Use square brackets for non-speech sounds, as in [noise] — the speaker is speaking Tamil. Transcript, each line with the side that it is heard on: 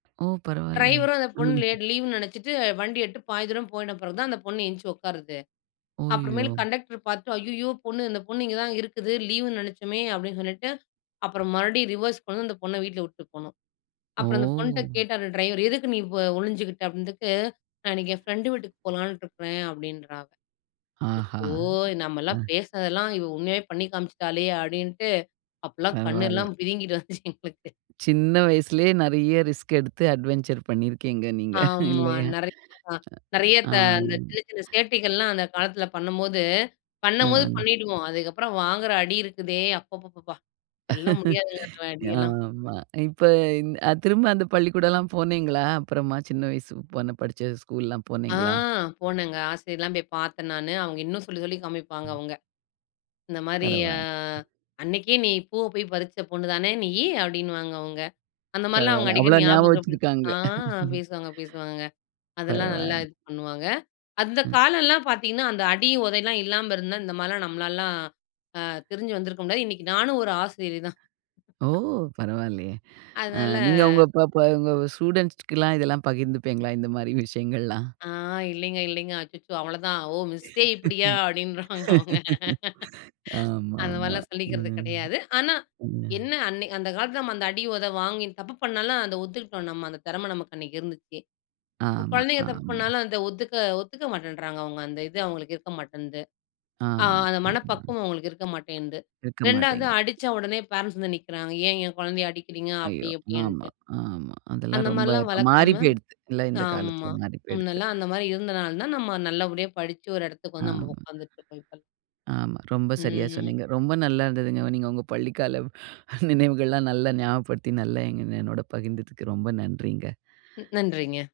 right: ஓ! பரவாயில்லையே.
left: டிரைவர் அந்தப் பொண்ணு
right: ம்.
left: லீவு லே
right: [chuckles]
left: நெனைச்சுட்டு வண்டி ஏட்டு பாதி தூரம் போயிட்ட பிறகு தான் அந்தப் பொண்ணு எந்திரிச்சு உக்காருது. அப்புறம்
right: அய்யோ!
left: மேல் கண்டக்டர் பாத்து. அய்யய்யோ பொண்ணு. அந்தப் பொண்ணு இங்க தான் இருக்குது. லீவுன்னு நெனைச்சமே அப்டின்னு சொல்லிட்டு அப்புறம் ரிவெர்ஸ் கொண்டு அந்தப் பொண்ண வீட்ல விட்டுப் போனோம். அப்புறம் அந்தப் பொண்ணுட்ட
right: ஓ!
left: கேட்டார் டிரைவரு, எதுக்கு நீ ஒளிஞ்சுக்கிட்ட அப்டினதுக்கு அதுக்கு நான் என் ஃபிரன்ட் வீட்டுக்குப் போலான்னு இருக்கிறேன் அப்டின்றா அவ
right: ஆஹா.
left: அச்சோ!
right: ஆ.
left: நமெல்லாம் பேசதெல்லாம் உண்மையாவே பண்ணி காமிச்சிட்டாலே அப்டின்ட்டு அப்பல்லாம்
right: பரவாயில்ல.
left: கண்ணெல்லாம் பிதுங்கிட்டு வந்துச்சு எங்களுக்கு.
right: சின்ன வயசுலயே நறைய ரிஸ்க் எடுத்து அட்வென்சர் பண்ணியிருக்கீங்க நீங்க.
left: ஆமா
right: இல்லையா?
left: நறைய நறைய த
right: ஆம்.
left: இந்தச் சின்ன சின்னச் சேட்டைகள்லாம் அந்தக் காலத்துல பண்ணும்போது,
right: ஆ.
left: பண்ணும்போது பண்ணிடுவோம். அதுக்கப்புறம் வாங்குற அடி இருக்குதே. அப்ப அப்பப் பா. சொல்லா முடியாது. அந்த
right: [laughs]
left: அடியெல்லாம்.
right: ஆமா, இப்ப இந் திரும்ப அந்தப் பள்ளிக்கூடம்லாம் போனீங்களா? அப்புறமா சின்ன வயசு போன படிச்ச ஸ்கூல்லாம்
left: ஆ
right: போனீங்களா?
left: போனங்க ஆசிரியரெல்லாம் போய்ப் பாத்து நானு. அவங்க இன்னும் சொல்லிச், சொல்லி காமிப்பாங்க.
right: ம்.
left: அவங்க, இந்த மாரி ஆ
right: பரவாயில்ல.
left: அன்னைக்கே நீ பூவ போய் பறிச்ச பொண்ணுதானே நீயி அப்டின்னு வாங்க. அவங்க அந்த மாரிலாம்
right: பரவாயில்ல.
left: அடிக்கடி
right: அவ்வளோ ஞாபகம்
left: ஞாபகம் படுத்தி
right: வச்சிருக்காங்க.
left: ஆ பேசுவாங்க பேசுவாங்கங்க. அதெல்லாம் நல்லா
right: பரவாயில்ல.
left: இது பண்ணுவாங்க. அந்தக்
right: ம்.
left: காலெல்லாம் பாத்தீங்கன்னா, அந்த அடி, உதைல்லாம் இல்லாம இருந்தா இந்த மாரிலாம் நம்மளால அ தெரிஞ்சு வந்திருக்க முடியாது. இன்னைக்கு நானும் ஒரு ஆசிரியர் தான்.
right: ஓ!
left: [chuckles]
right: பரவாயில்லையே. ஆ நீங்க
left: அதனால.
right: ப ப உங்க ஸ்டுடென்ட்ஸ்லாம் இதெல்லாம் பகிர்ந்துப்பீங்களா? இந்த மாரி விஷயங்கள்லாம்.
left: ஆ, இல்லைங்க இல்லைங்க. அச்சச்சோ அவ்வளோ தான். ஓ! மிஸ்ஸே. இப்டியா? அப்டின்னுருவாங்க. அவங்க,
right: ஆமா.
left: அந்த
right: ஆமா.
left: மாரில்லாம் சொல்லிக்கிறது
right: ம்.
left: கிடையாது. ஆனா,
right: ம்.
left: என்ன அன் அந்தக் காலத்துல அந்த அடி, உத வாங்கி தப்பு பண்ணாலும் அத ஒத்துக்கிட்டோம் நம்ம. அந்தத் திறமை நமக்கு அன்னைக்கு இருந்துச்சு. இப்ப
right: ஆமா,
left: குழந்தைங்க தப்பு
right: ஆமா.
left: பண்ணாலும் அதை ஒதுக்க ஒத்துக்க மாட்டேன்றாங்க. அவங்க, அந்த இது அவங்களுக்கு இருக்க மாட்டேங்குது. ஆ
right: ஆமா.
left: அந்த
right: ஆமா.
left: மனப்பக்குவம் அவங்களுக்கு இருக்க மாட்டேங்குது.
right: இருக்க
left: 2வது
right: மாட்டேங்குது.
left: அடிச்ச உடனே பரென்ட்ஸ் வந்து நிக்கறாங்க. ஏன் எங்க குழந்தைய அடிக்கறீங்க? அப்டி
right: அய்யோ! ஆமா,
left: இப்டின்ட்டு.
right: ஆமா. அதெல்லாம்
left: அந்த
right: ரொம்ப
left: மாரிலாம்
right: இப்ப
left: வளர்க்காம.
right: மாறிப்போயிடுத்து, எல்லாம் இந்தக்
left: ஆமா.
right: காலத்துல மாறிப்போயிடுத்து.
left: முன்னெல்லாம் அந்த மாரி இருந்தனால தான் நம்ம நல்லபடியா படிச்சு ஒரு இடத்துக்கு வந்து நம்ம
right: ஆமா.
left: உக்காந்துட்டு இருக்கோம். இப்ப,
right: ஆமா. ரொம்ப சரியா
left: ம்.
right: சொன்னீங்க. ரொம்ப நல்லா இருந்ததுங்க. நீங்க உங்க பள்ளி கால நினைவுகள்லாம் நல்லா ஞாபகப்படுத்தி நல்லா என்னோட பகிர்ந்துக்கு. ரொம்ப நன்றிங்க.
left: ம். நன்றிங்க.